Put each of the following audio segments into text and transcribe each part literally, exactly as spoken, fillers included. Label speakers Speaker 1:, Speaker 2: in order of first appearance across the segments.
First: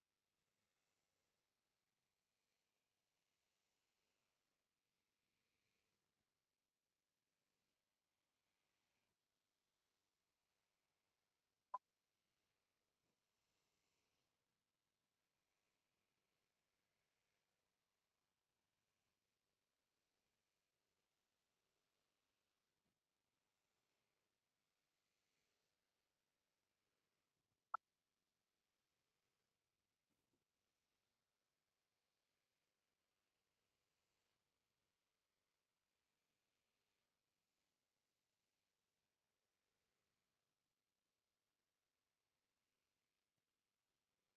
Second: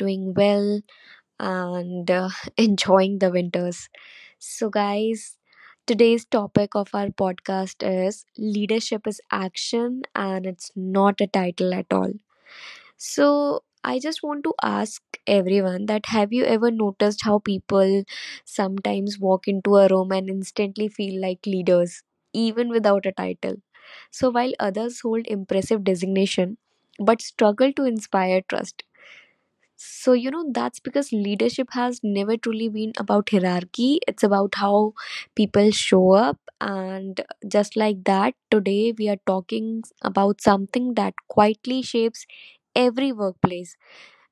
Speaker 1: doing well and uh, enjoying the winters. So guys, today's topic of our podcast is leadership is action and it's not a title at all. So I just want to ask everyone that have you ever noticed how people sometimes walk into a room and instantly feel like leaders even without a title? So while others hold impressive designation but struggle to inspire trust. So, you know, that's because leadership has never truly been about hierarchy. It's about how people show up. And just like that, today we are talking about something that quietly shapes every workplace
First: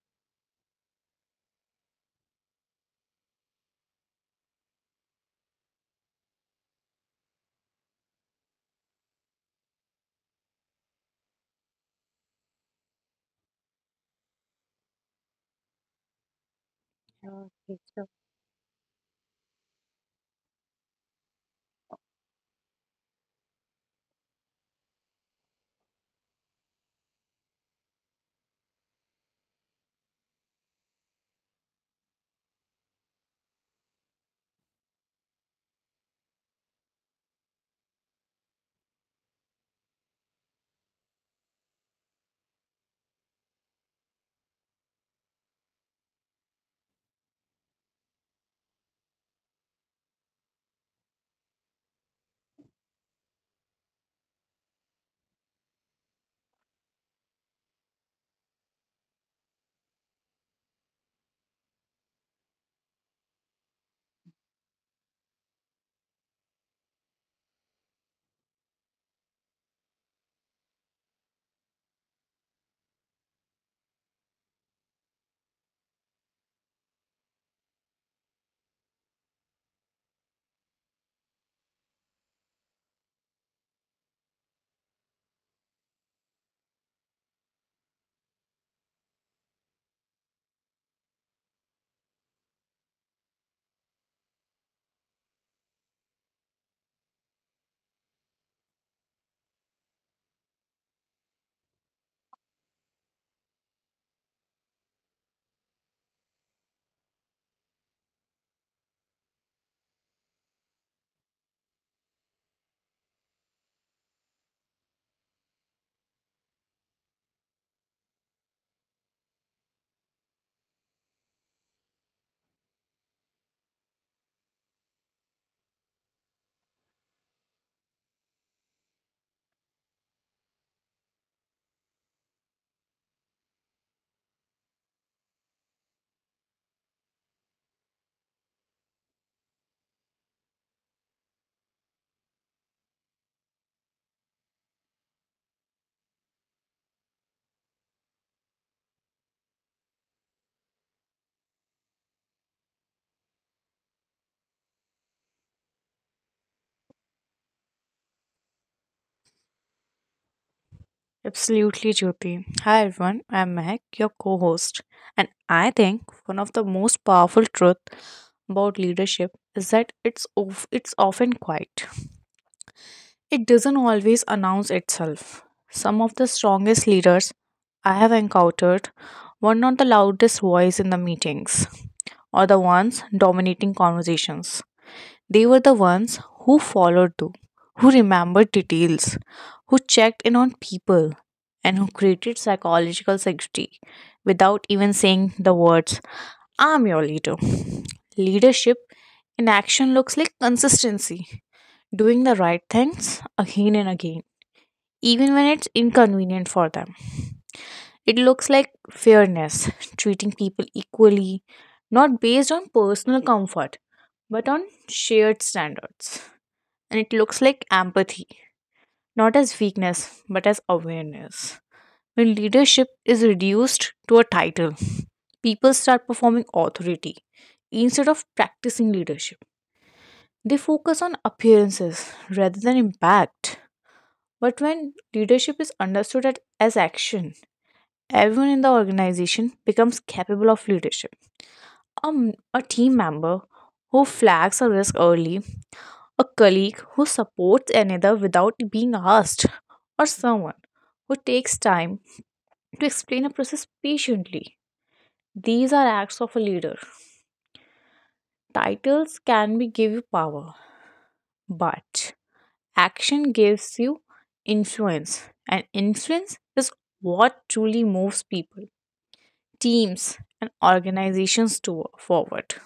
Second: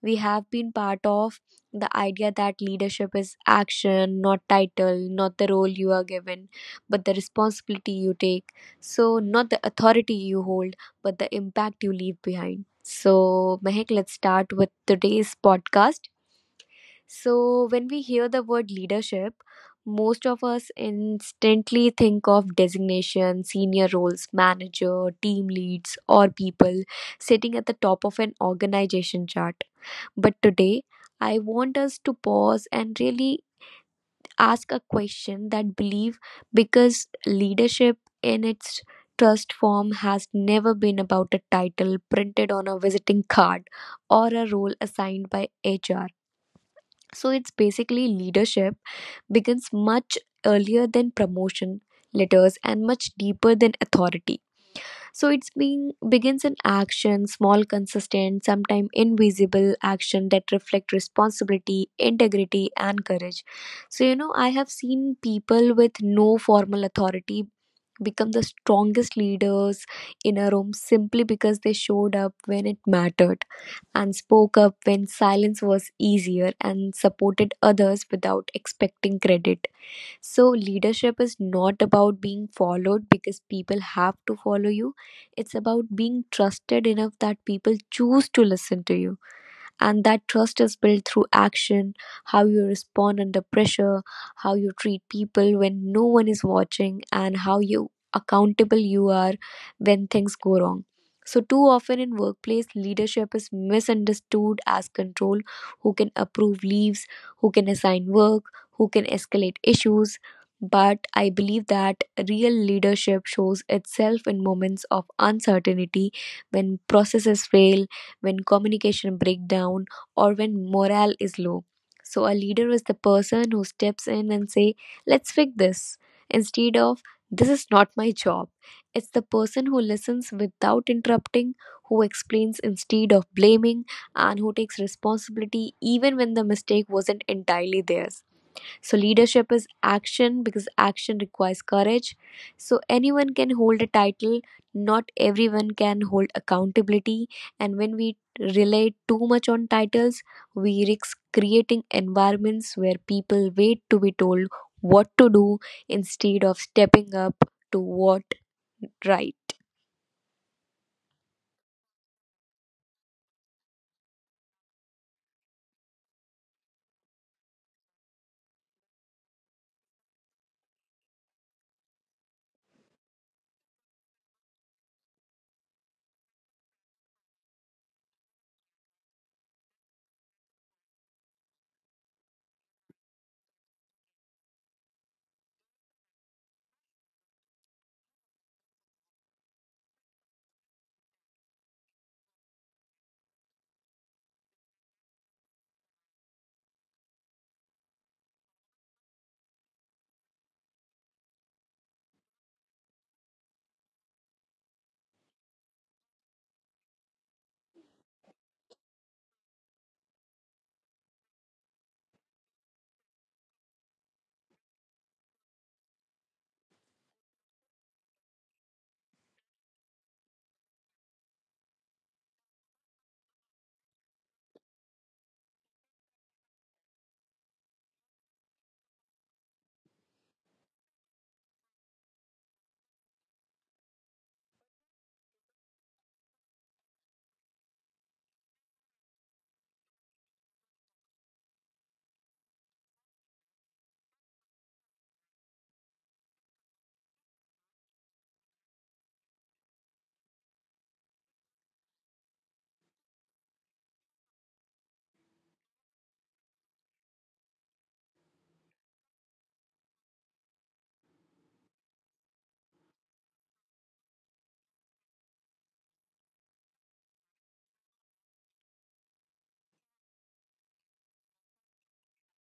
Speaker 1: we have been part of, the idea that leadership is action, not title, not the role you are given, but the responsibility you take. So, not the authority you hold, but the impact you leave behind. So, Mehak, let's start with today's podcast. So, when we hear the word leadership, most of us instantly think of designation, senior roles, manager, team leads, or people sitting at the top of an organization chart. But today, I want us to pause and really ask a question that believe, because leadership in its trust form has never been about a title printed on a visiting card or a role assigned by H R. So it's basically leadership begins much earlier than promotion letters and much deeper than authority. So it's being begins in action, small, consistent, sometimes invisible action that reflect responsibility, integrity, and courage. So you know, I have seen people with no formal authority become the strongest leaders in a room simply because they showed up when it mattered and spoke up when silence was easier and supported others without expecting credit. So, leadership is not about being followed because people have to follow you. It's about being trusted enough that people choose to listen to you. And that trust is built through action, how you respond under pressure, how you treat people when no one is watching, and how you accountable you are when things go wrong. So too often in workplace leadership is misunderstood as control, who can approve leaves, who can assign work, who can escalate issues. But I believe that real leadership shows itself in moments of uncertainty, when processes fail, when communication breaks down, or when morale is low. So a leader is the person who steps in and say, "Let's fix this," instead of "This is not my job." It's the person who listens without interrupting, who explains instead of blaming, and who takes responsibility even when the mistake wasn't entirely theirs. So leadership is action because action requires courage. So anyone can hold a title, not everyone can hold accountability. And when we rely too much on titles, we risk creating environments where people wait to be told what to do instead of stepping up to what right.
Speaker 2: Absolutely, Jyoti. Hi, everyone. I'm Mehak, your co host. And I think one of the most powerful truths about leadership is that it's, of, it's often quiet, it doesn't always announce itself. Some of the strongest leaders I have encountered were not the loudest voice in the meetings or the ones dominating conversations. They were the ones who followed through, who remembered details, who checked in on people, and who created psychological safety without even saying the words, I'm your leader. Leadership in action looks like consistency, doing the right things again and again, even when it's inconvenient for them. It looks like fairness, treating people equally, not based on personal comfort, but on shared standards, and it looks like empathy, not as weakness, but as awareness. When leadership is reduced to a title, people start performing authority instead of practicing leadership. They focus on appearances rather than impact. But when leadership is understood at- as action, everyone in the organization becomes capable of leadership. Um, a team member who flags a risk early, a colleague who supports another without being asked, or someone who takes time to explain a process patiently. These are acts of a leader. Titles can be give you power, but action gives you influence, and influence is what truly moves people, teams, and organizations to forward.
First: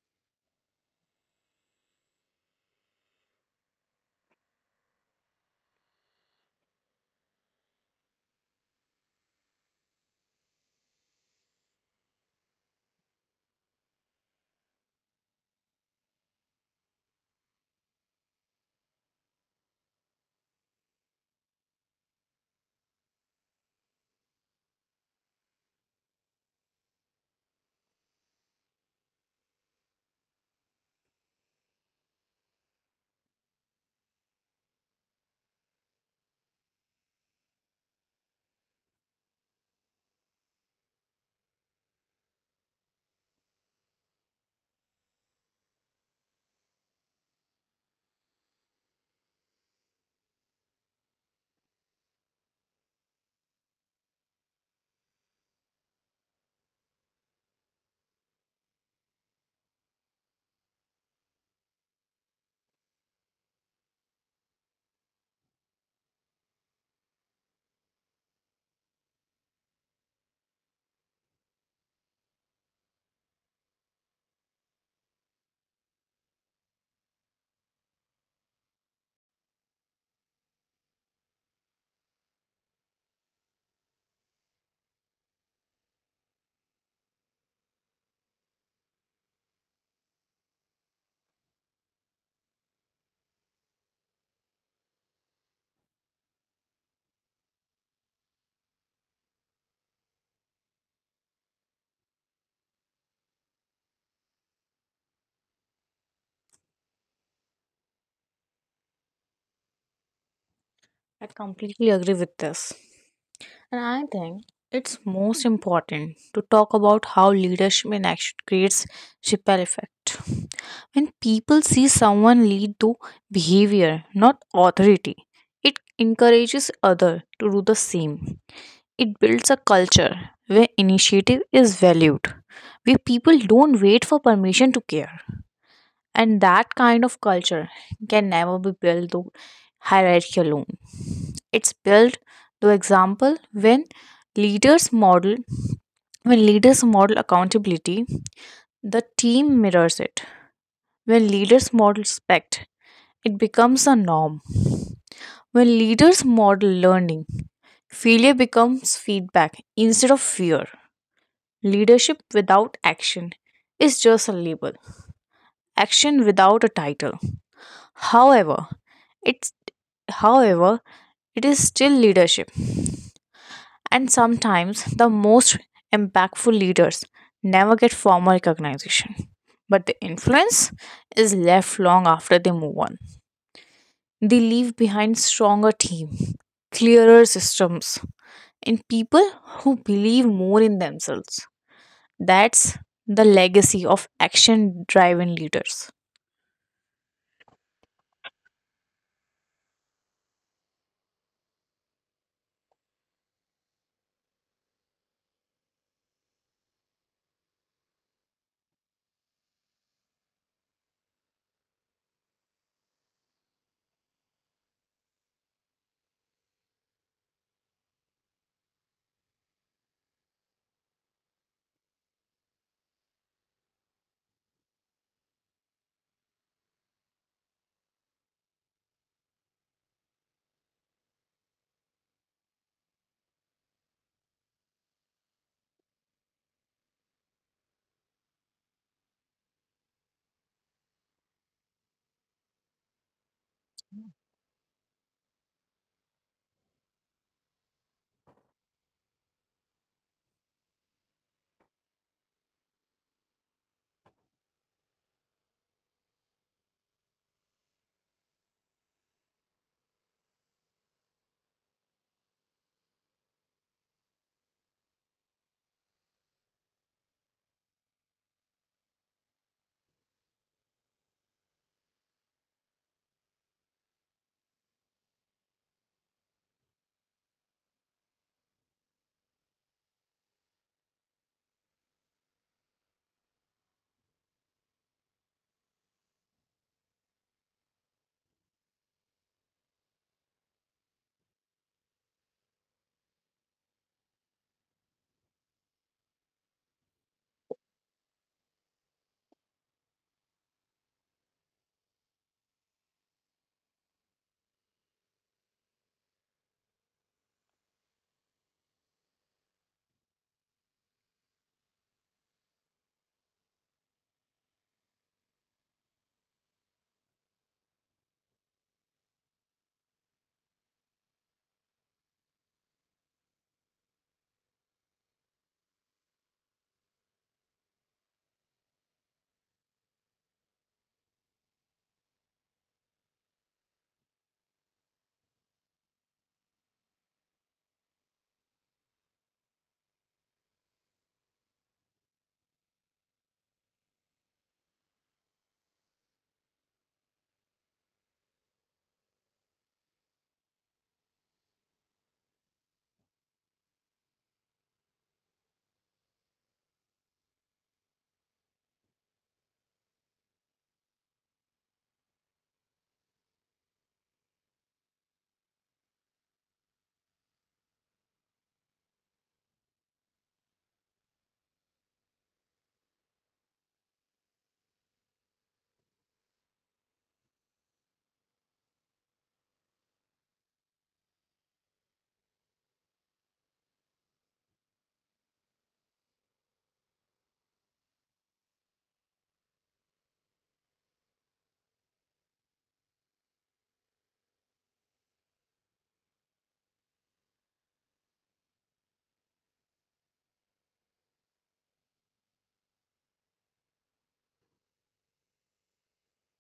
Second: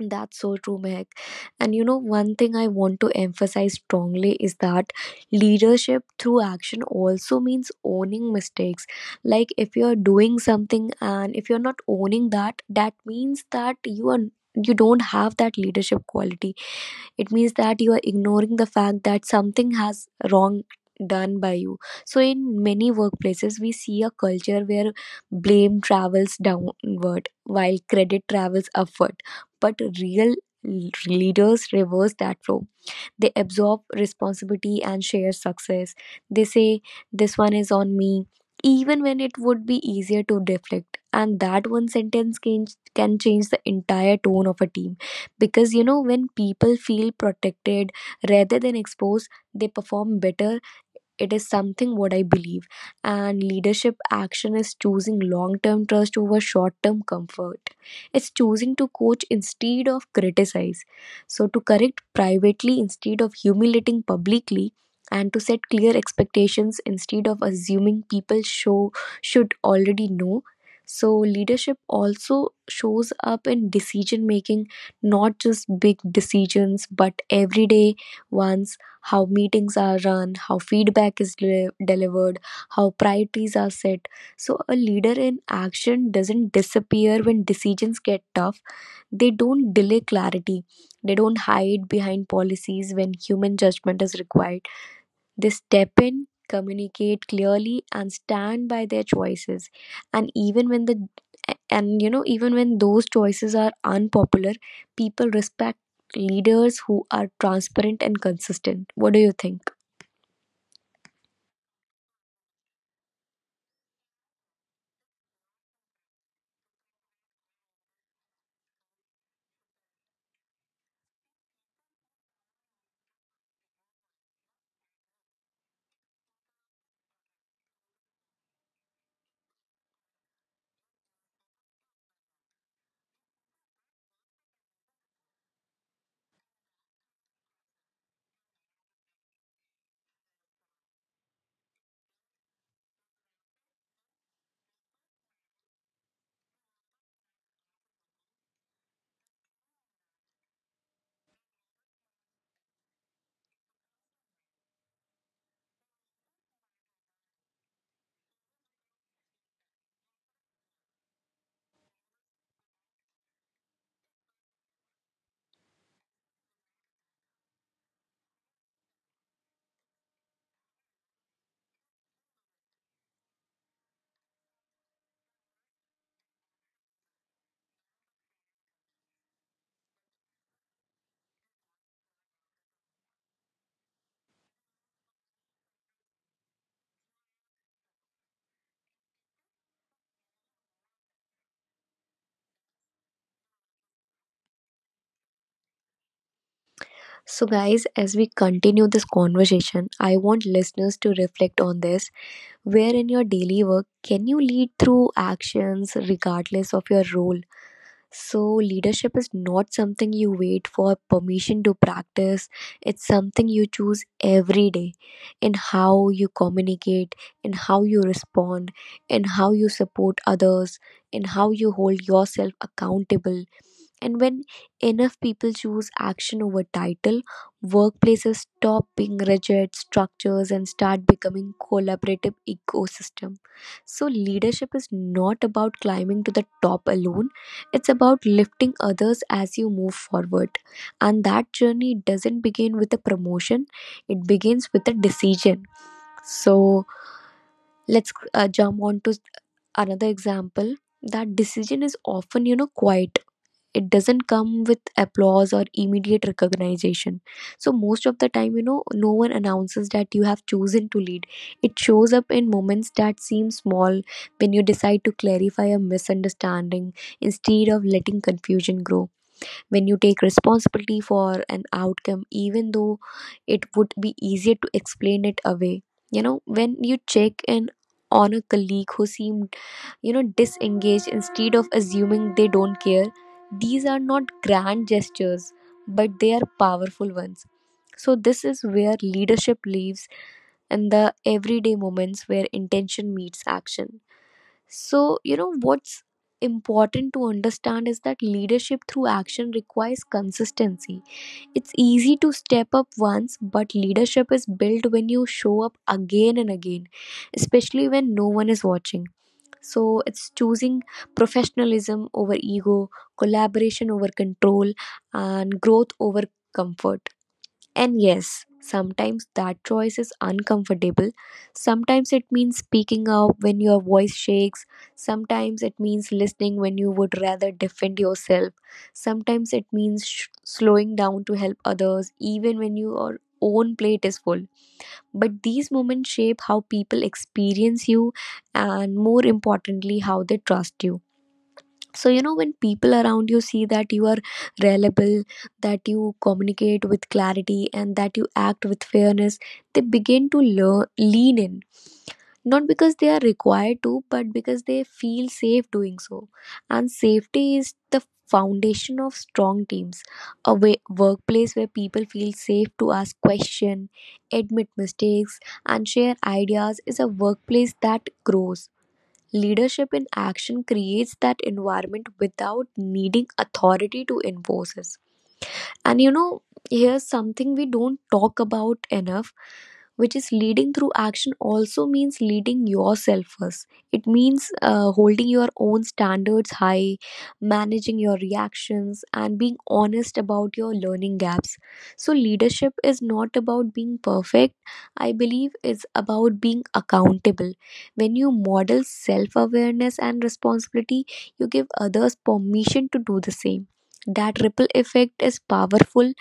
Speaker 1: That's so true, Mehak. And you know, one thing I want to emphasize strongly is that leadership through action also means owning mistakes. Like, if you're doing something and if you're not owning that, that means that you are you don't have that leadership quality, it means that you are ignoring the fact that something has wrong done by you. So in many workplaces we see a culture where blame travels downward while credit travels upward, but real leaders reverse that flow, they absorb responsibility and share success. They say, "This one is on me," even when it would be easier to deflect. And that one sentence can, can change the entire tone of a team. Because, you know, when people feel protected rather than exposed, they perform better, it is something what I believe. And leadership action is choosing long term trust over short term comfort. It's choosing to coach instead of criticize. So, to correct privately instead of humiliating publicly. And to set clear expectations instead of assuming people show, should already know. So, leadership also shows up in decision making, not just big decisions, but everyday ones, how meetings are run, how feedback is deli- delivered, how priorities are set. So, a leader in action doesn't disappear when decisions get tough. They don't delay clarity. They don't hide behind policies when human judgment is required. They step in, communicate clearly, and stand by their choices. And even when the and you know, even when those choices are unpopular, people respect leaders who are transparent and consistent. What do you think?
Speaker 2: I completely agree with this. And I think it's most important to talk about how leadership in action creates ripple effect. When people see someone lead through behavior, not authority, it encourages others to do the same. It builds a culture where initiative is valued, where people don't wait for permission to care. And that kind of culture can never be built through hierarchy alone. It's built through example when leaders model when leaders model accountability, the team mirrors it. When leaders model respect, it becomes a norm. When leaders model learning, failure becomes feedback instead of fear. Leadership without action is just a label. Action without a title, However, it's however, it is still leadership. And sometimes the most impactful leaders never get formal recognition, but the influence is left long after they move on. They leave behind stronger team, clearer systems, and people who believe more in themselves. That's the legacy of action driven leaders.
Speaker 1: So, guys, as we continue this conversation, I want listeners to reflect on this. Where in your daily work can you lead through actions regardless of your role? So, leadership is not something you wait for permission to practice, it's something you choose every day, in how you communicate, in how you respond, in how you support others, in how you hold yourself accountable. And when enough people choose action over title, workplaces stop being rigid structures and start becoming collaborative ecosystem. So leadership is not about climbing to the top alone. It's about lifting others as you move forward. And that journey doesn't begin with a promotion, it begins with a decision. So let's uh, jump on to another example. That decision is often, you know, quiet, it doesn't come with applause or immediate recognition. So most of the time, you know, no one announces that you have chosen to lead. It shows up in moments that seem small, when you decide to clarify a misunderstanding instead of letting confusion grow, when you take responsibility for an outcome even though it would be easier to explain it away, you know, when you check in on a colleague who seemed, you know, disengage instead of assuming they don't care. These are not grand gestures, but they are powerful ones. So this is where leadership lives, and the everyday moments where intention meets action. So you know, what's important to understand is that leadership through action requires consistency. It's easy to step up once, but leadership is built when you show up again and again, especially when no one is watching. So it's choosing professionalism over ego, collaboration over control, and growth over comfort. And yes, sometimes that choice is uncomfortable. Sometimes it means speaking up when your voice shakes. Sometimes it means listening when you would rather defend yourself. Sometimes it means sh- slowing down to help others, even when your own plate is full. But these moments shape how people experience you and, more importantly, how they trust you. So you know, when people around you see that you are reliable, that you communicate with clarity, and that you act with fairness, they begin to learn, lean in, not because they are required to but because they feel safe doing so. And safety is the foundation of strong teams. A way, workplace where people feel safe to ask questions, admit mistakes, and share ideas is a workplace that grows. Leadership in action creates that environment without needing authority to enforce it. And you know, here's something we don't talk about enough, which is leading through action also means leading yourself first. It means uh, holding your own standards high, managing your reactions, and being honest about your learning gaps. So, leadership is not about being perfect, I believe it's about being accountable. When you model self awareness and responsibility, you give others permission to do the same, that ripple effect is powerful.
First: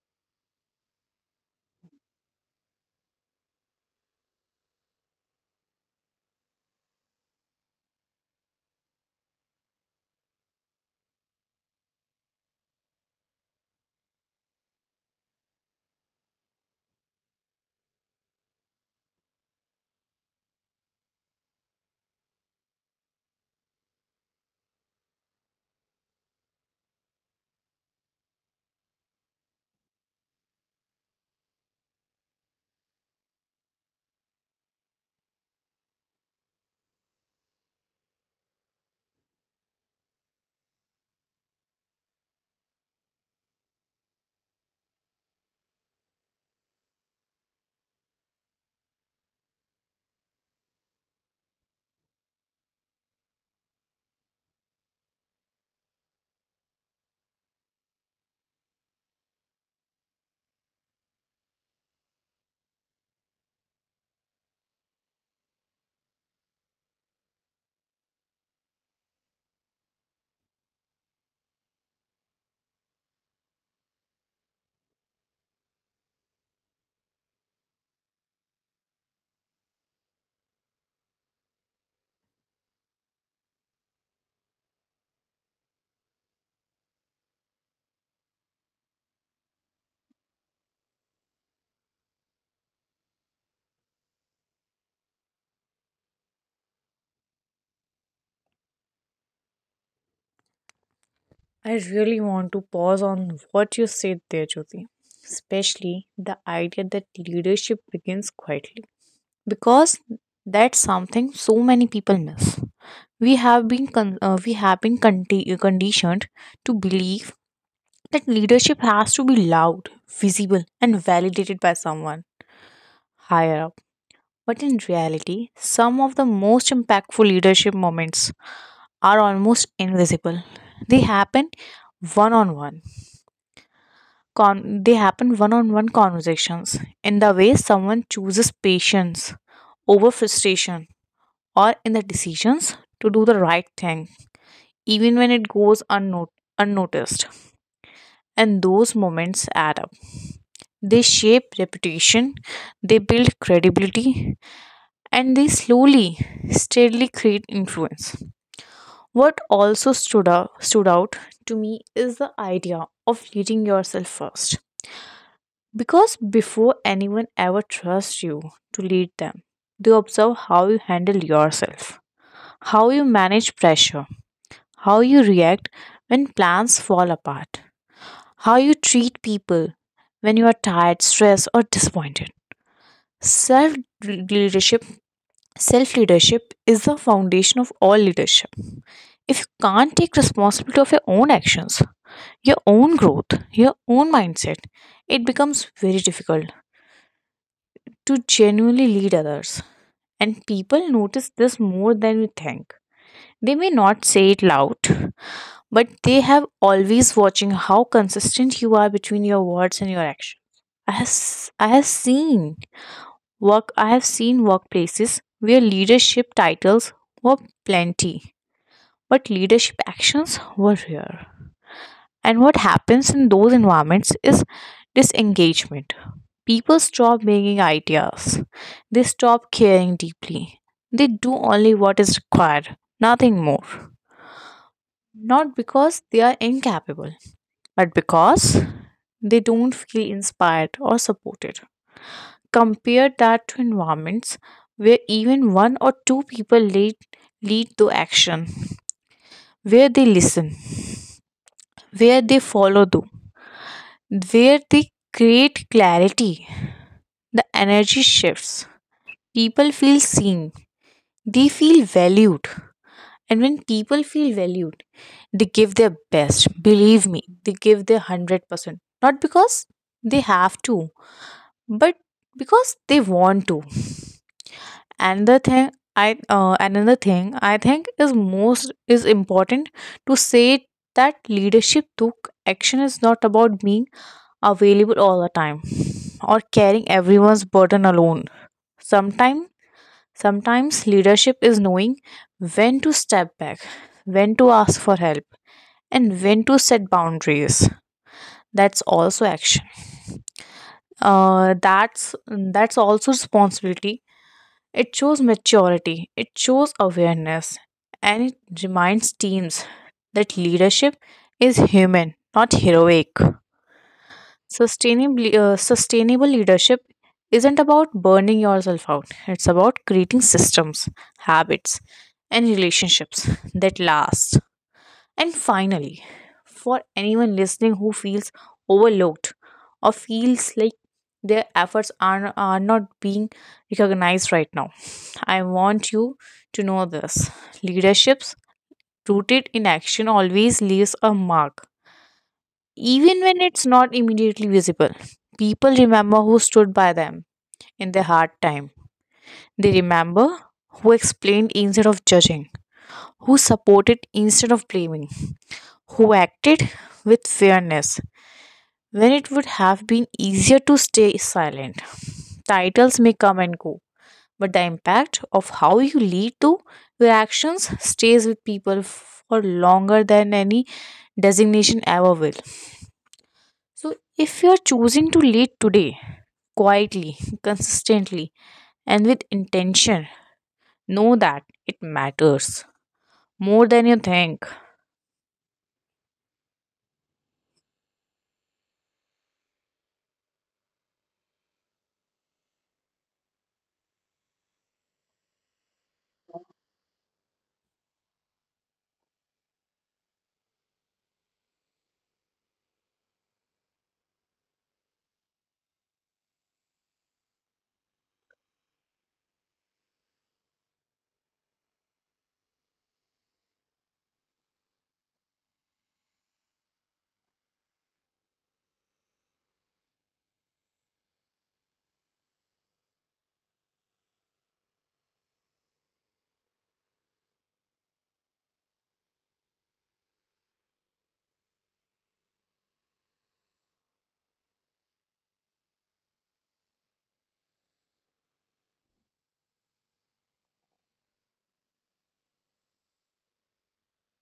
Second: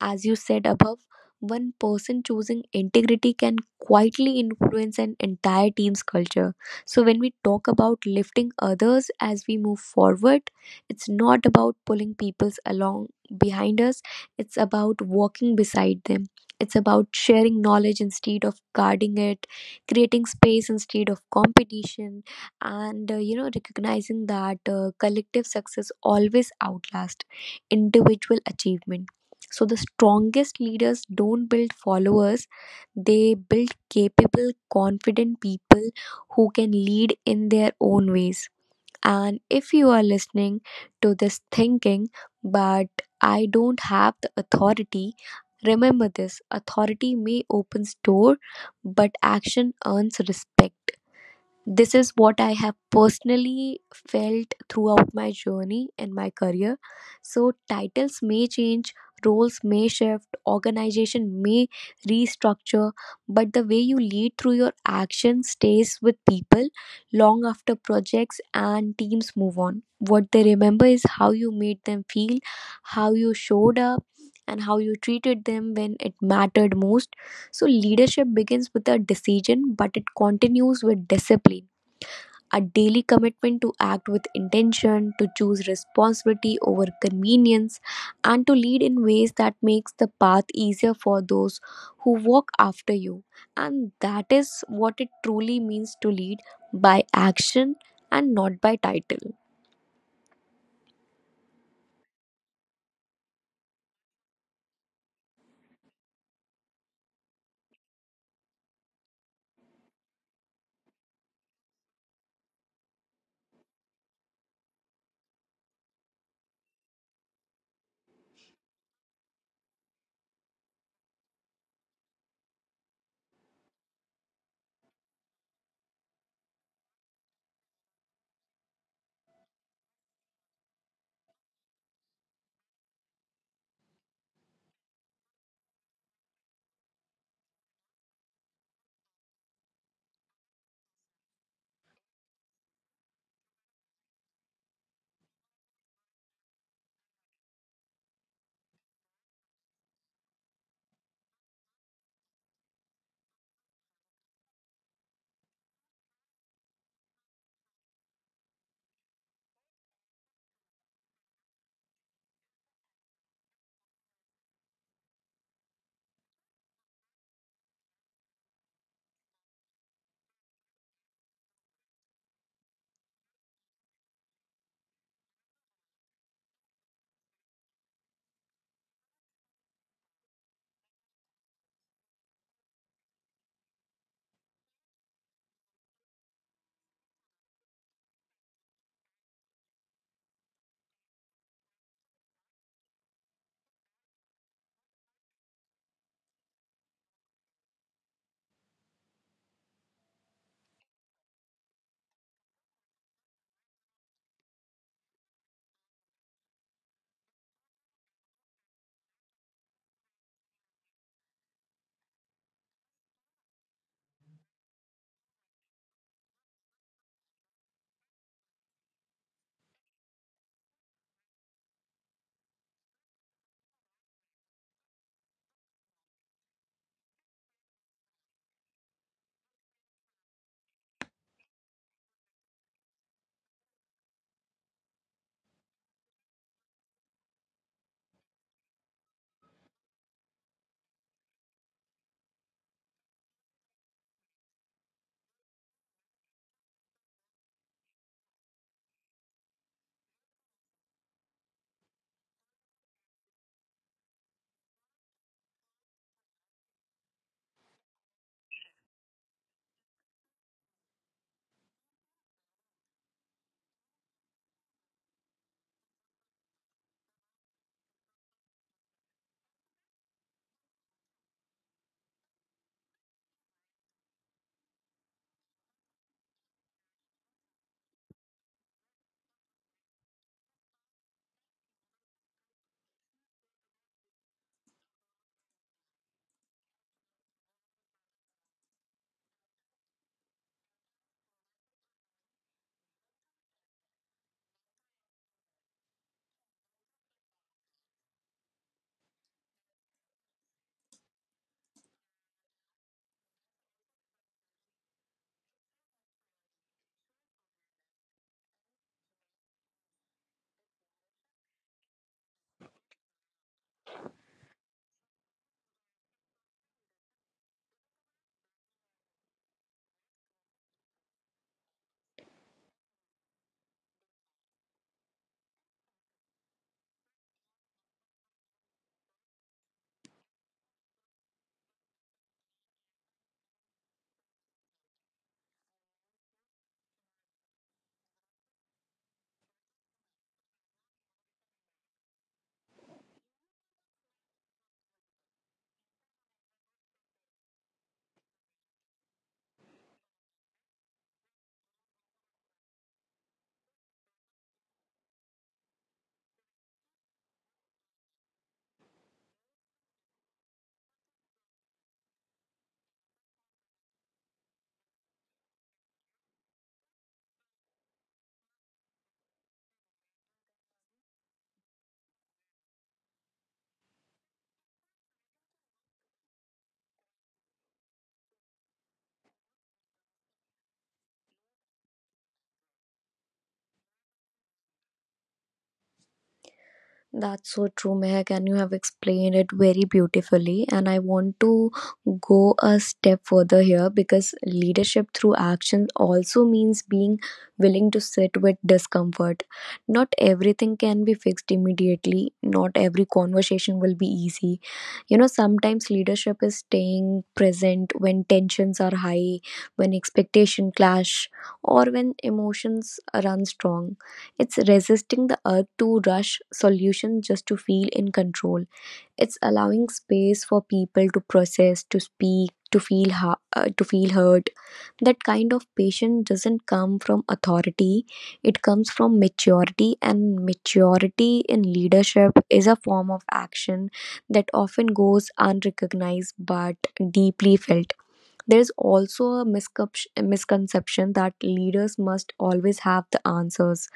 Speaker 1: As you said above, one person choosing integrity can quietly influence an entire team's culture. So, when we talk about lifting others as we move forward, it's not about pulling people along behind us, it's about walking beside them. It's about sharing knowledge instead of guarding it, creating space instead of competition, and uh, you know, recognizing that uh, collective success always outlasts individual achievement. So, the strongest leaders don't build followers, they build capable, confident people who can lead in their own ways. And if you are listening to this thinking, but I don't have the authority, remember this, authority may open door, but action earns respect. This is what I have personally felt throughout my journey and my career. So, titles may change, roles may shift, organization may restructure, but the way you lead through your action stays with people long after projects and teams move on. What they remember is how you made them feel, how you showed up, and how you treated them when it mattered most. So, leadership begins with a decision, but it continues with discipline, a daily commitment to act with intention, to choose responsibility over convenience, and to lead in ways that makes the path easier for those who walk after you. And that is what it truly means to lead by action and not by title.
Speaker 2: I really want to pause on what you said there, Jyoti, especially the idea that leadership begins quietly, because that's something so many people miss. We have been con- uh, we have been conti- conditioned to believe that leadership has to be loud, visible, and validated by someone higher up. But in reality, some of the most impactful leadership moments are almost invisible. They happen one on one. Con- they happen one on one conversations in the way someone chooses patience over frustration, or in the decisions to do the right thing, even when it goes unno- unnoticed. And those moments add up. They shape reputation, they build credibility, and they slowly, steadily create influence. What also stood out, stood out to me is the idea of leading yourself first. Because before anyone ever trusts you to lead them, they observe how you handle yourself, how you manage pressure, how you react when plans fall apart, how you treat people when you are tired, stressed, or disappointed. Self leadership, Self leadership is the foundation of all leadership. If you can't take responsibility of your own actions, your own growth, your own mindset, it becomes very difficult to genuinely lead others. And people notice this more than we think. They may not say it loud, but they have always watching how consistent you are between your words and your actions. I have, s- I have seen work I have seen workplaces where leadership titles were plenty, but leadership actions were rare. And what happens in those environments is disengagement. People stop bringing ideas, they stop caring deeply. They do only what is required, nothing more. Not because they are incapable, but because they don't feel inspired or supported. Compare that to environments where even one or two people lead, lead to action, where they listen, where they follow through, where they create clarity. The energy shifts. People feel seen. They feel valued. And when people feel valued, they give their best. Believe me, they give their one hundred percent. Not because they have to, but because they want to. Another thing I uh, another thing I think is most is important to say that leadership through action is not about being available all the time or carrying everyone's burden alone. Sometimes sometimes leadership is knowing when to step back, when to ask for help, and when to set boundaries. That's also action. Uh, that's that's also responsibility. It shows maturity, it shows awareness, and it reminds teams that leadership is human, not heroic. Sustainable, uh, sustainable leadership isn't about burning yourself out. It's about creating systems, habits, and relationships that last. And finally, for anyone listening who feels overlooked or feels like their efforts are, are not being recognized right now, I want you to know this leaderships rooted in action always leaves a mark even when it's not immediately visible. People remember who stood by them in their hard time. They remember who explained instead of judging, who supported instead of blaming, who acted with fairness when it would have been easier to stay silent. Titles may come and go, but the impact of how you lead to your actions stays with people for longer than any designation ever will. So, if you are choosing to lead today, quietly, consistently, and with intention. Know that it matters more than you think.
Speaker 1: That's so true, Mehak, and you have explained it very beautifully. And I want to go a step further here because leadership through action also means being willing to sit with discomfort. Not everything can be fixed immediately, not every conversation will be easy. You know, sometimes leadership is staying present when tensions are high, when expectation clash, or when emotions run strong. It's resisting the urge to rush solutions just to feel in control. It's allowing space for people to process, to speak, to feel ha- uh, to feel hurt. That kind of patience doesn't come from authority. It comes from maturity, and maturity in leadership is a form of action that often goes unrecognized but deeply felt. There's also a miscep- misconception that leaders must always have the answers,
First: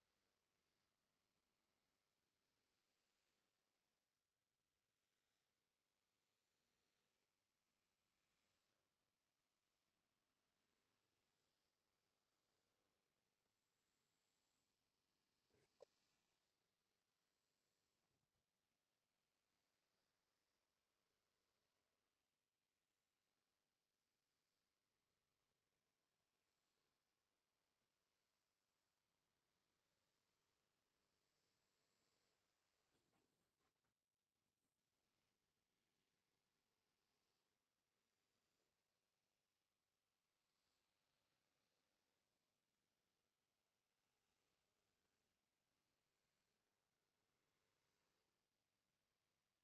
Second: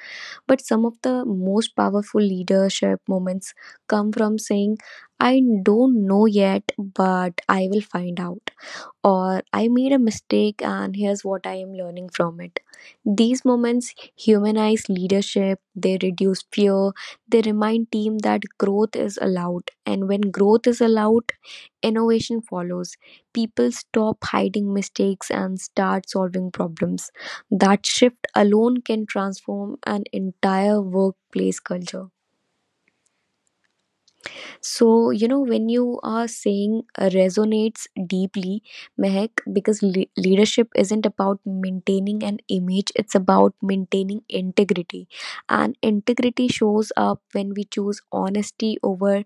Speaker 1: but some of the most powerful leadership moments come from saying, "I don't know yet, but I will find out," or, "I made a mistake and here's what I am learning from it." These moments humanize leadership, they reduce fear, they remind team that growth is allowed, and when growth is allowed, innovation follows. People stop hiding mistakes and start solving problems. That shift alone can transform an entire workplace culture. So, you know, when you are saying uh, resonates deeply, Mehak, because le- leadership isn't about maintaining an image, it's about maintaining integrity. And integrity shows up when we choose honesty over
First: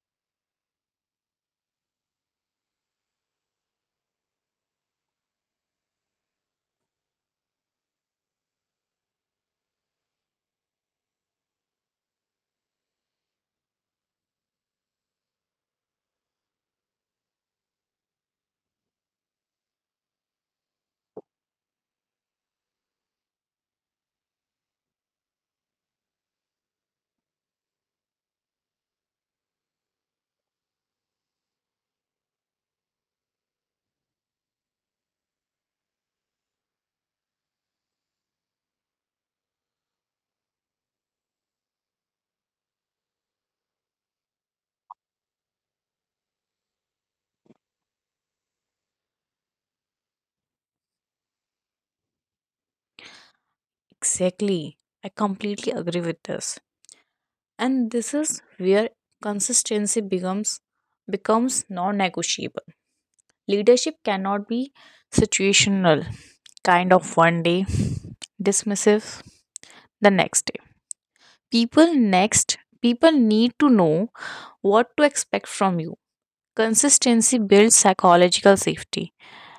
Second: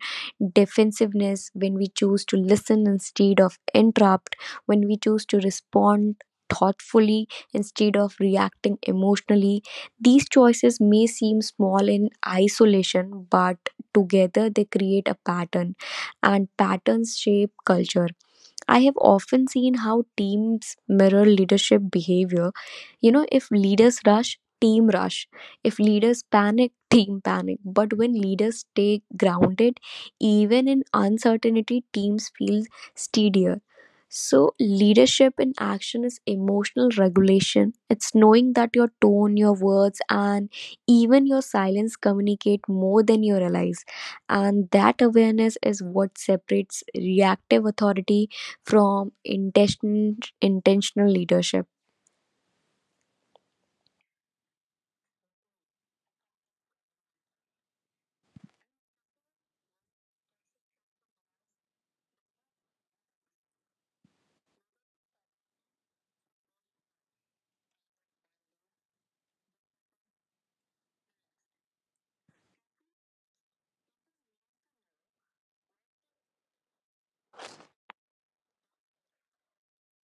Speaker 1: defensiveness, when we choose to listen instead of interrupt, when we choose to respond thoughtfully instead of reacting emotionally. These choices may seem small in isolation, but together they create a pattern, and patterns shape culture. I have often seen how teams mirror leadership behavior. You know, if leaders rush, team rush. If leaders panic, team panic. But when leaders stay grounded, even in uncertainty, teams feel steadier. So, leadership in action is emotional regulation. It's knowing that your tone, your words, and even your silence communicate more than you realize, and that awareness is what separates reactive authority from intention, intentional leadership.
Speaker 2: Exactly. I completely agree with this. And this is where consistency becomes becomes non-negotiable. Leadership cannot be situational, kind of one day, dismissive the next day. People next people need to know what to expect from you. Consistency builds psychological safety,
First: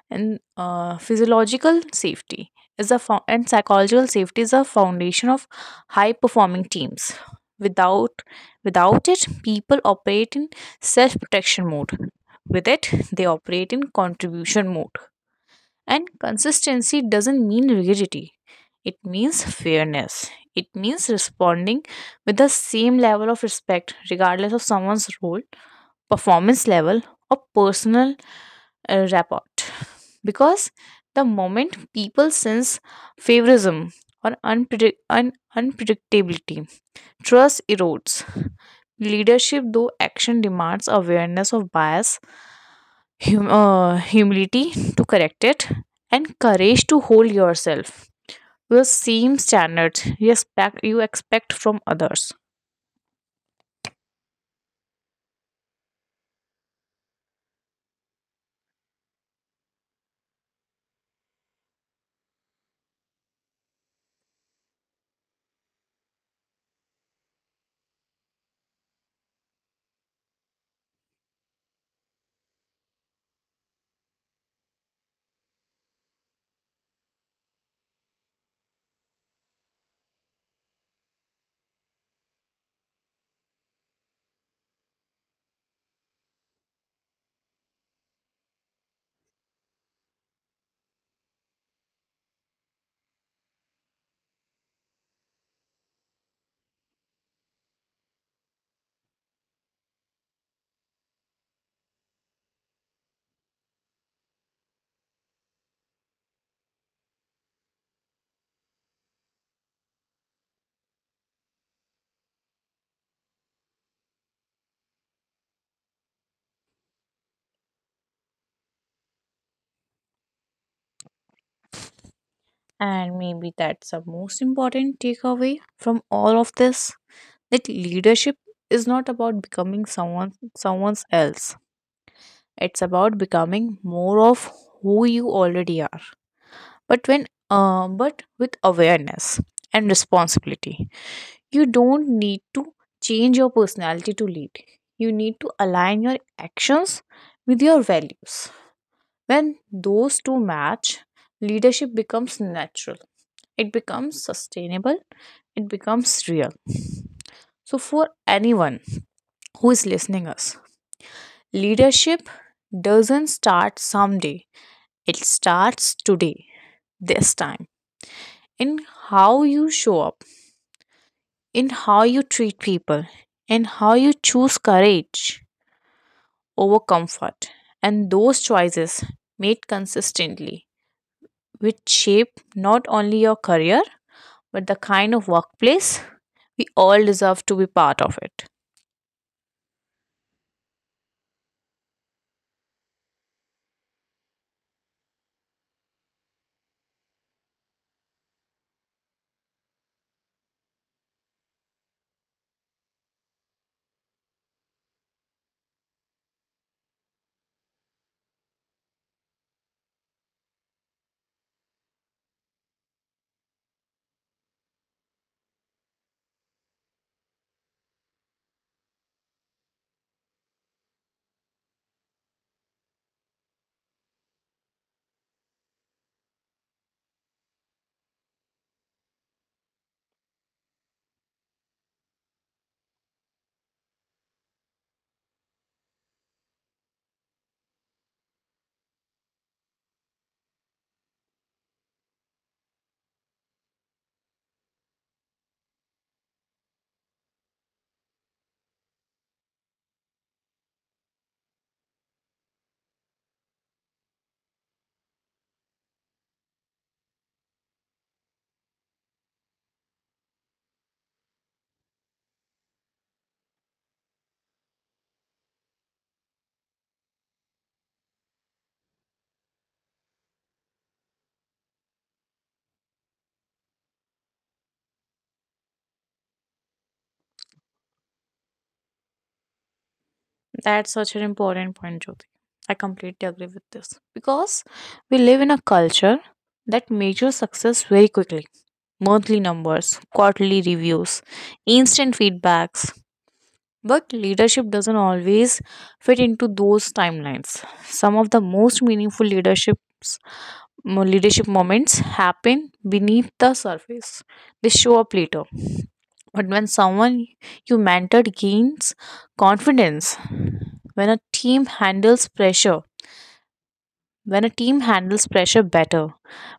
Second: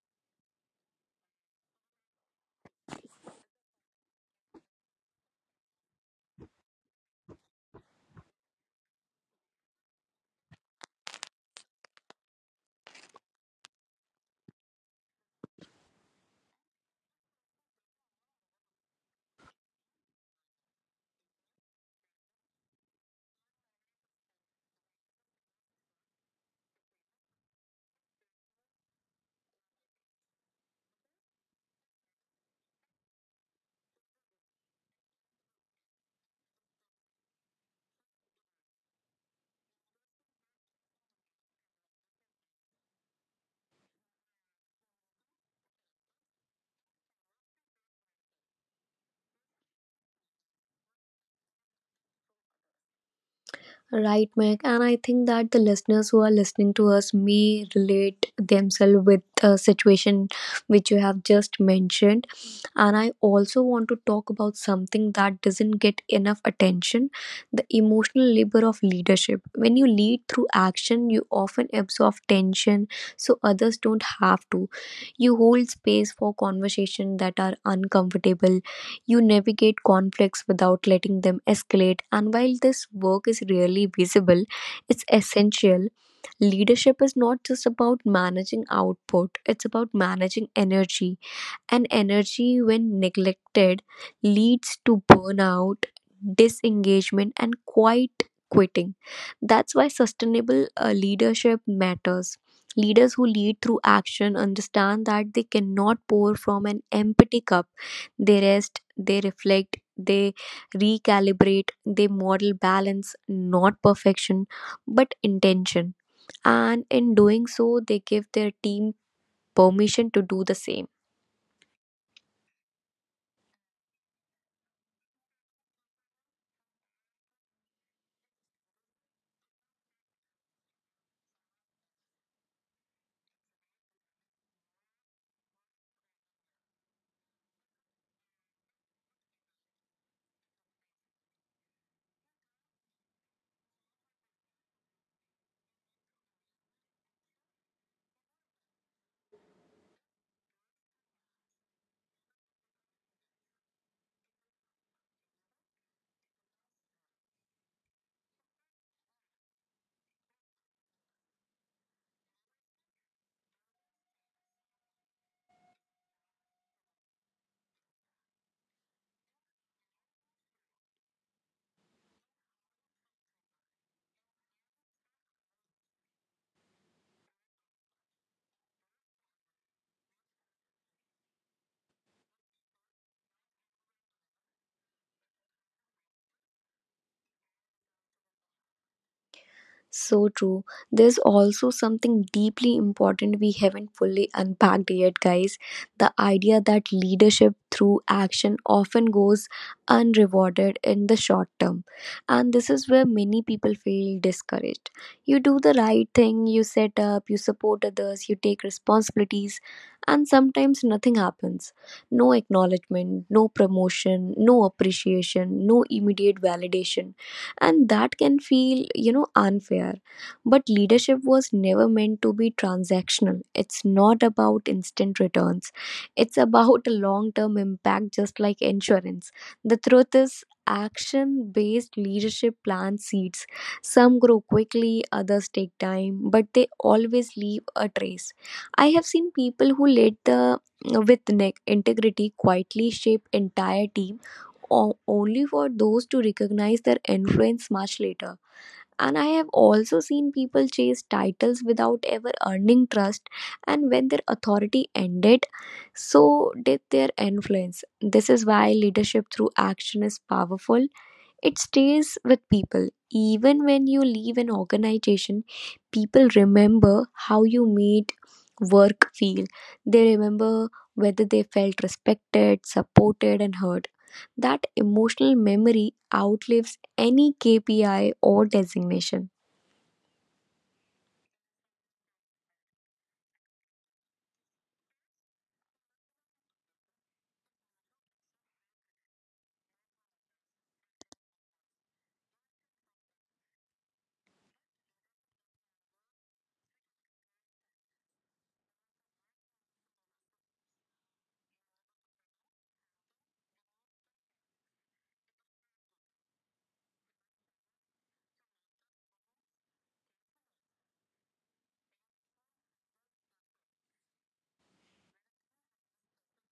Speaker 2: and uh, physiological safety is a fo- and psychological safety is a foundation of high performing teams. Without without it, people operate in self protection mode. With it, they operate in contribution mode. And consistency doesn't mean rigidity. It means fairness. It means responding with the same level of respect regardless of someone's role, performance level, or personal uh, rapport. Because the moment people sense favorism or unpredict- un- unpredictability, trust erodes. Leadership, though action, demands awareness of bias, hum- uh, humility to correct it, and courage to hold yourself to the same standards you expect, you expect from others.
Speaker 1: Right, Meg. And I think that the listeners who are listening to us may relate themselves with the situation which you have just mentioned. And I also want to talk about something that doesn't get enough attention: the emotional labor of leadership. When you lead through action, you often absorb tension so others don't have to. You hold space for conversations that are uncomfortable, you navigate conflicts without letting them escalate, and while this work is rarely visible, it's essential. Leadership is not just about managing output, it's about managing energy, and energy when neglected leads to burnout, disengagement and quite quitting. That's why sustainable uh, leadership matters. Leaders who lead through action understand that they cannot pour from an empty cup. They rest, they reflect, they recalibrate. They model balance, not perfection but intention, and in doing so they give their team permission to do the same.
Speaker 2: And maybe that's the most important takeaway from all of this that leadership is not about becoming someone someone else. It's about becoming more of who you already are. But when uh, but with awareness and responsibility. You don't need to change your personality to lead. You need to align your actions with your values. When those two match, leadership becomes natural, it becomes sustainable, it becomes real. So for anyone who is listening us, leadership doesn't start someday, it starts today, this time, in how you show up, in how you treat people, in how you choose courage over comfort. And those choices made consistently which shape not only your career, but the kind of workplace we all deserve to be part of it.
Speaker 1: So true. There's also something deeply important we haven't fully unpacked yet, guys. The idea that leadership through action often goes unrewarded in the short term. And this is where many people feel discouraged. You do the right thing, you set up, you support others, you take responsibilities, and sometimes nothing happens. No acknowledgement, no promotion, no appreciation, no immediate validation, and that can feel, you know, unfair. But leadership was never meant to be transactional. It's not about instant returns, it's about a long term impact, just like insurance. The truth is, action based leadership plants seeds. Some grow quickly, others take time, but they always leave a trace. I have seen people who led the with ne- integrity quietly shape entire teams, o- only for those to recognize their influence much later. And I have also seen people chase titles without ever earning trust, and when their authority ended, so did their influence. This is why leadership through action is powerful. It stays with people. Even when you leave an organization, people remember how you made work feel. They remember whether they felt respected, supported, and heard. That emotional memory outlives any K P I or designation.
Speaker 2: That's such an important point, Jyoti. I completely agree with this because we live in a culture that measures success very quickly, monthly numbers, quarterly reviews, instant feedbacks. But leadership doesn't always fit into those timelines. Some of the most meaningful leaderships mo- leadership moments happen beneath the surface. They show up later. But when someone you mentored gains confidence, when a team handles pressure, when a team handles pressure better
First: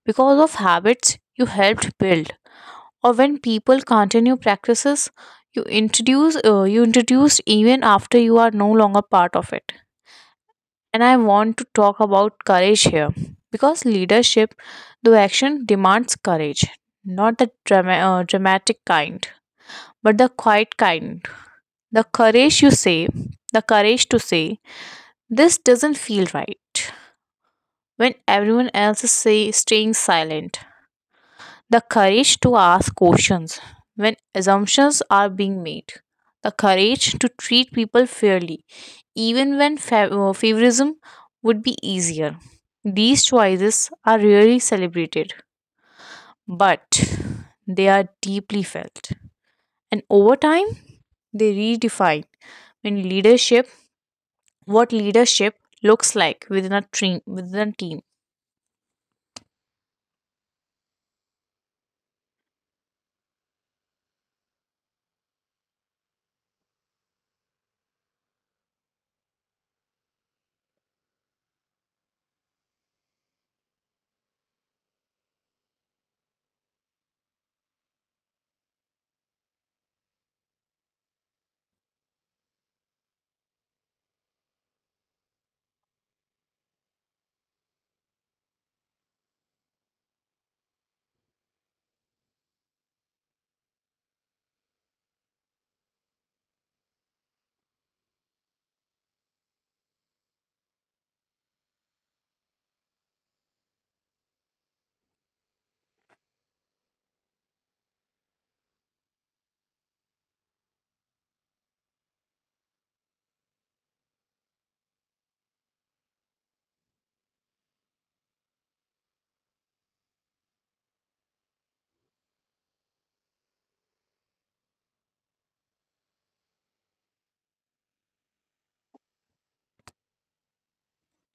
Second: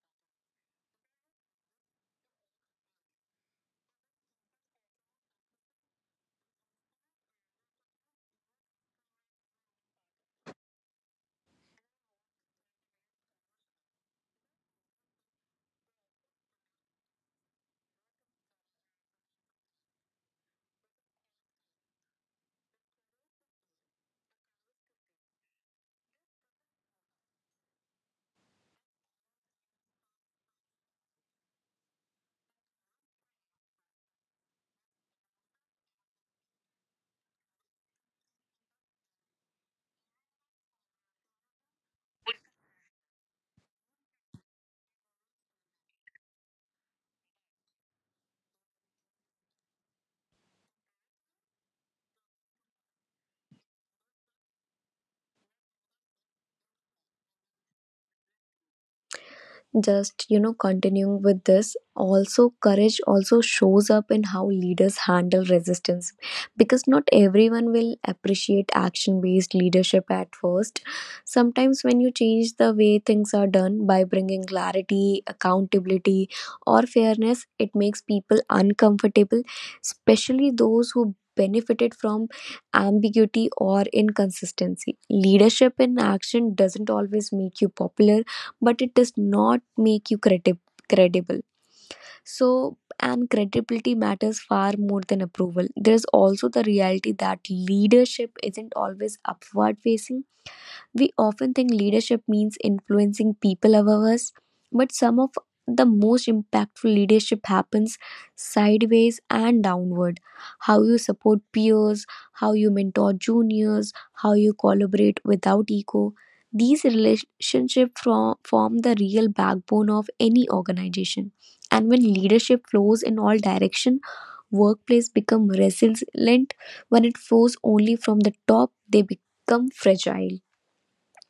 Speaker 2: because of habits you helped build, or when people continue practices you introduce uh, you introduced even after you are no longer part of it. And I want to talk about courage here because leadership, though action, demands courage, not the drama- uh, dramatic kind, but the quiet kind. The courage you say, the courage to say, this doesn't feel right when everyone else is say, staying silent. The courage to ask questions when assumptions are being made. The courage to treat people fairly, even when fa- uh, favoritism would be easier. These choices are rarely celebrated, but they are deeply felt. And over time, they redefine in leadership what leadership looks like within a team. Within a team,
Speaker 1: Just, you know, continuing with this, also courage also shows up in how leaders handle resistance, because not everyone will appreciate action based leadership at first. Sometimes when you change the way things are done by bringing clarity, accountability or fairness, it makes people uncomfortable, especially those who benefited from ambiguity or inconsistency. Leadership in action doesn't always make you popular, but it does not make you credib- credible. So, and credibility matters far more than approval. There's also the reality that leadership isn't always upward facing. We often think leadership means influencing people above us, but some of the most impactful leadership happens sideways and downward. How you support peers, how you mentor juniors, how you collaborate without ego. These relationships from, form the real backbone of any organization. And when leadership flows in all direction, workplace become resilient. When it flows only from the top, they become fragile.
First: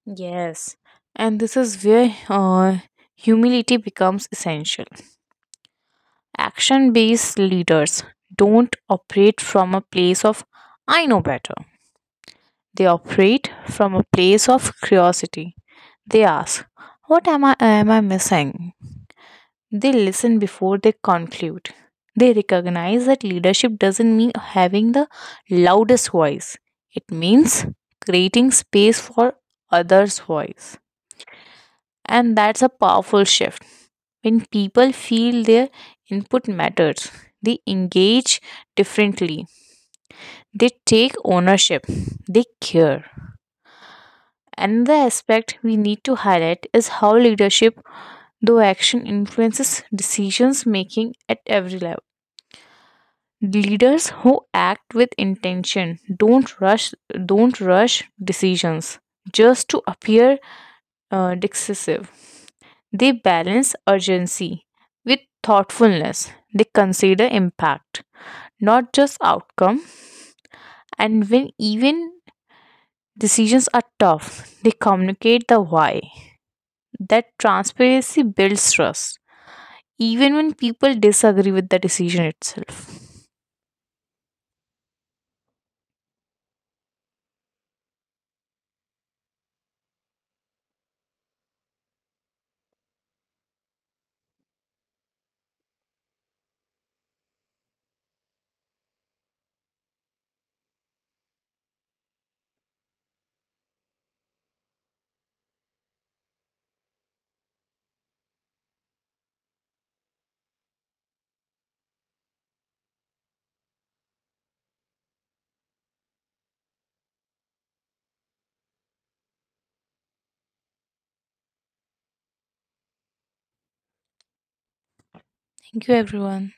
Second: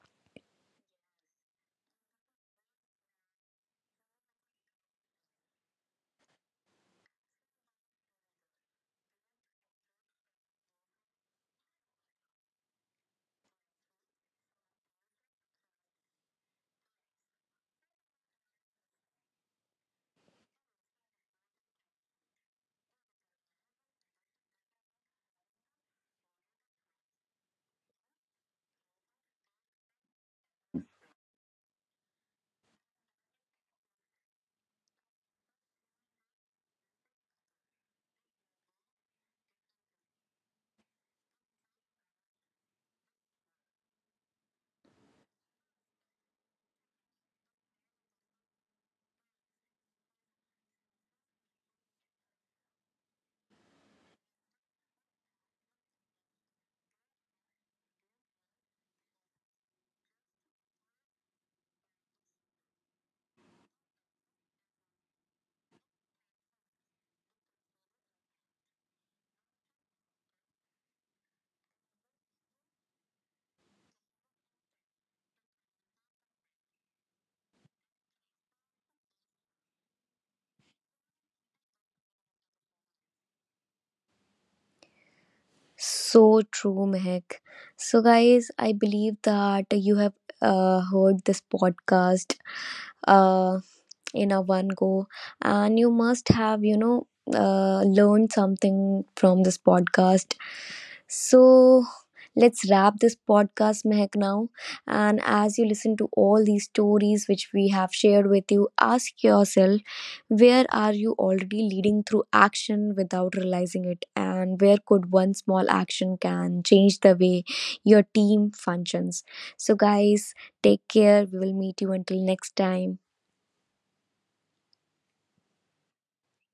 Speaker 2: yes, and this is where uh, humility becomes essential. Action based leaders don't operate from a place of I know better. They operate from a place of curiosity. They ask, What am I, am I missing? They listen before they conclude. They recognize that leadership doesn't mean having the loudest voice, it means creating space for others' voice. And that's a powerful shift. When people feel their input matters, they engage differently, they take ownership, they care. Another aspect we need to highlight is how leadership, though action, influences decisions making at every level. Leaders who act with intention don't rush don't rush decisions just to appear uh, decisive. They balance urgency with thoughtfulness. They consider impact, not just outcome. And when even decisions are tough, they communicate the why. That transparency builds trust, even when people disagree with the decision itself.
Speaker 1: So true, Mehak. So, guys, I believe that you have uh, heard this podcast. Uh, in a one go, and you must have, you know, uh, learned something from this podcast. So let's wrap this podcast, Mehak, now. And as you listen to all these stories which we have shared with you, ask yourself, where are you already leading through action without realizing it, and where could one small action can change the way your team functions. So, guys, take care. We will meet you until next time.
Speaker 2: Thank you, everyone.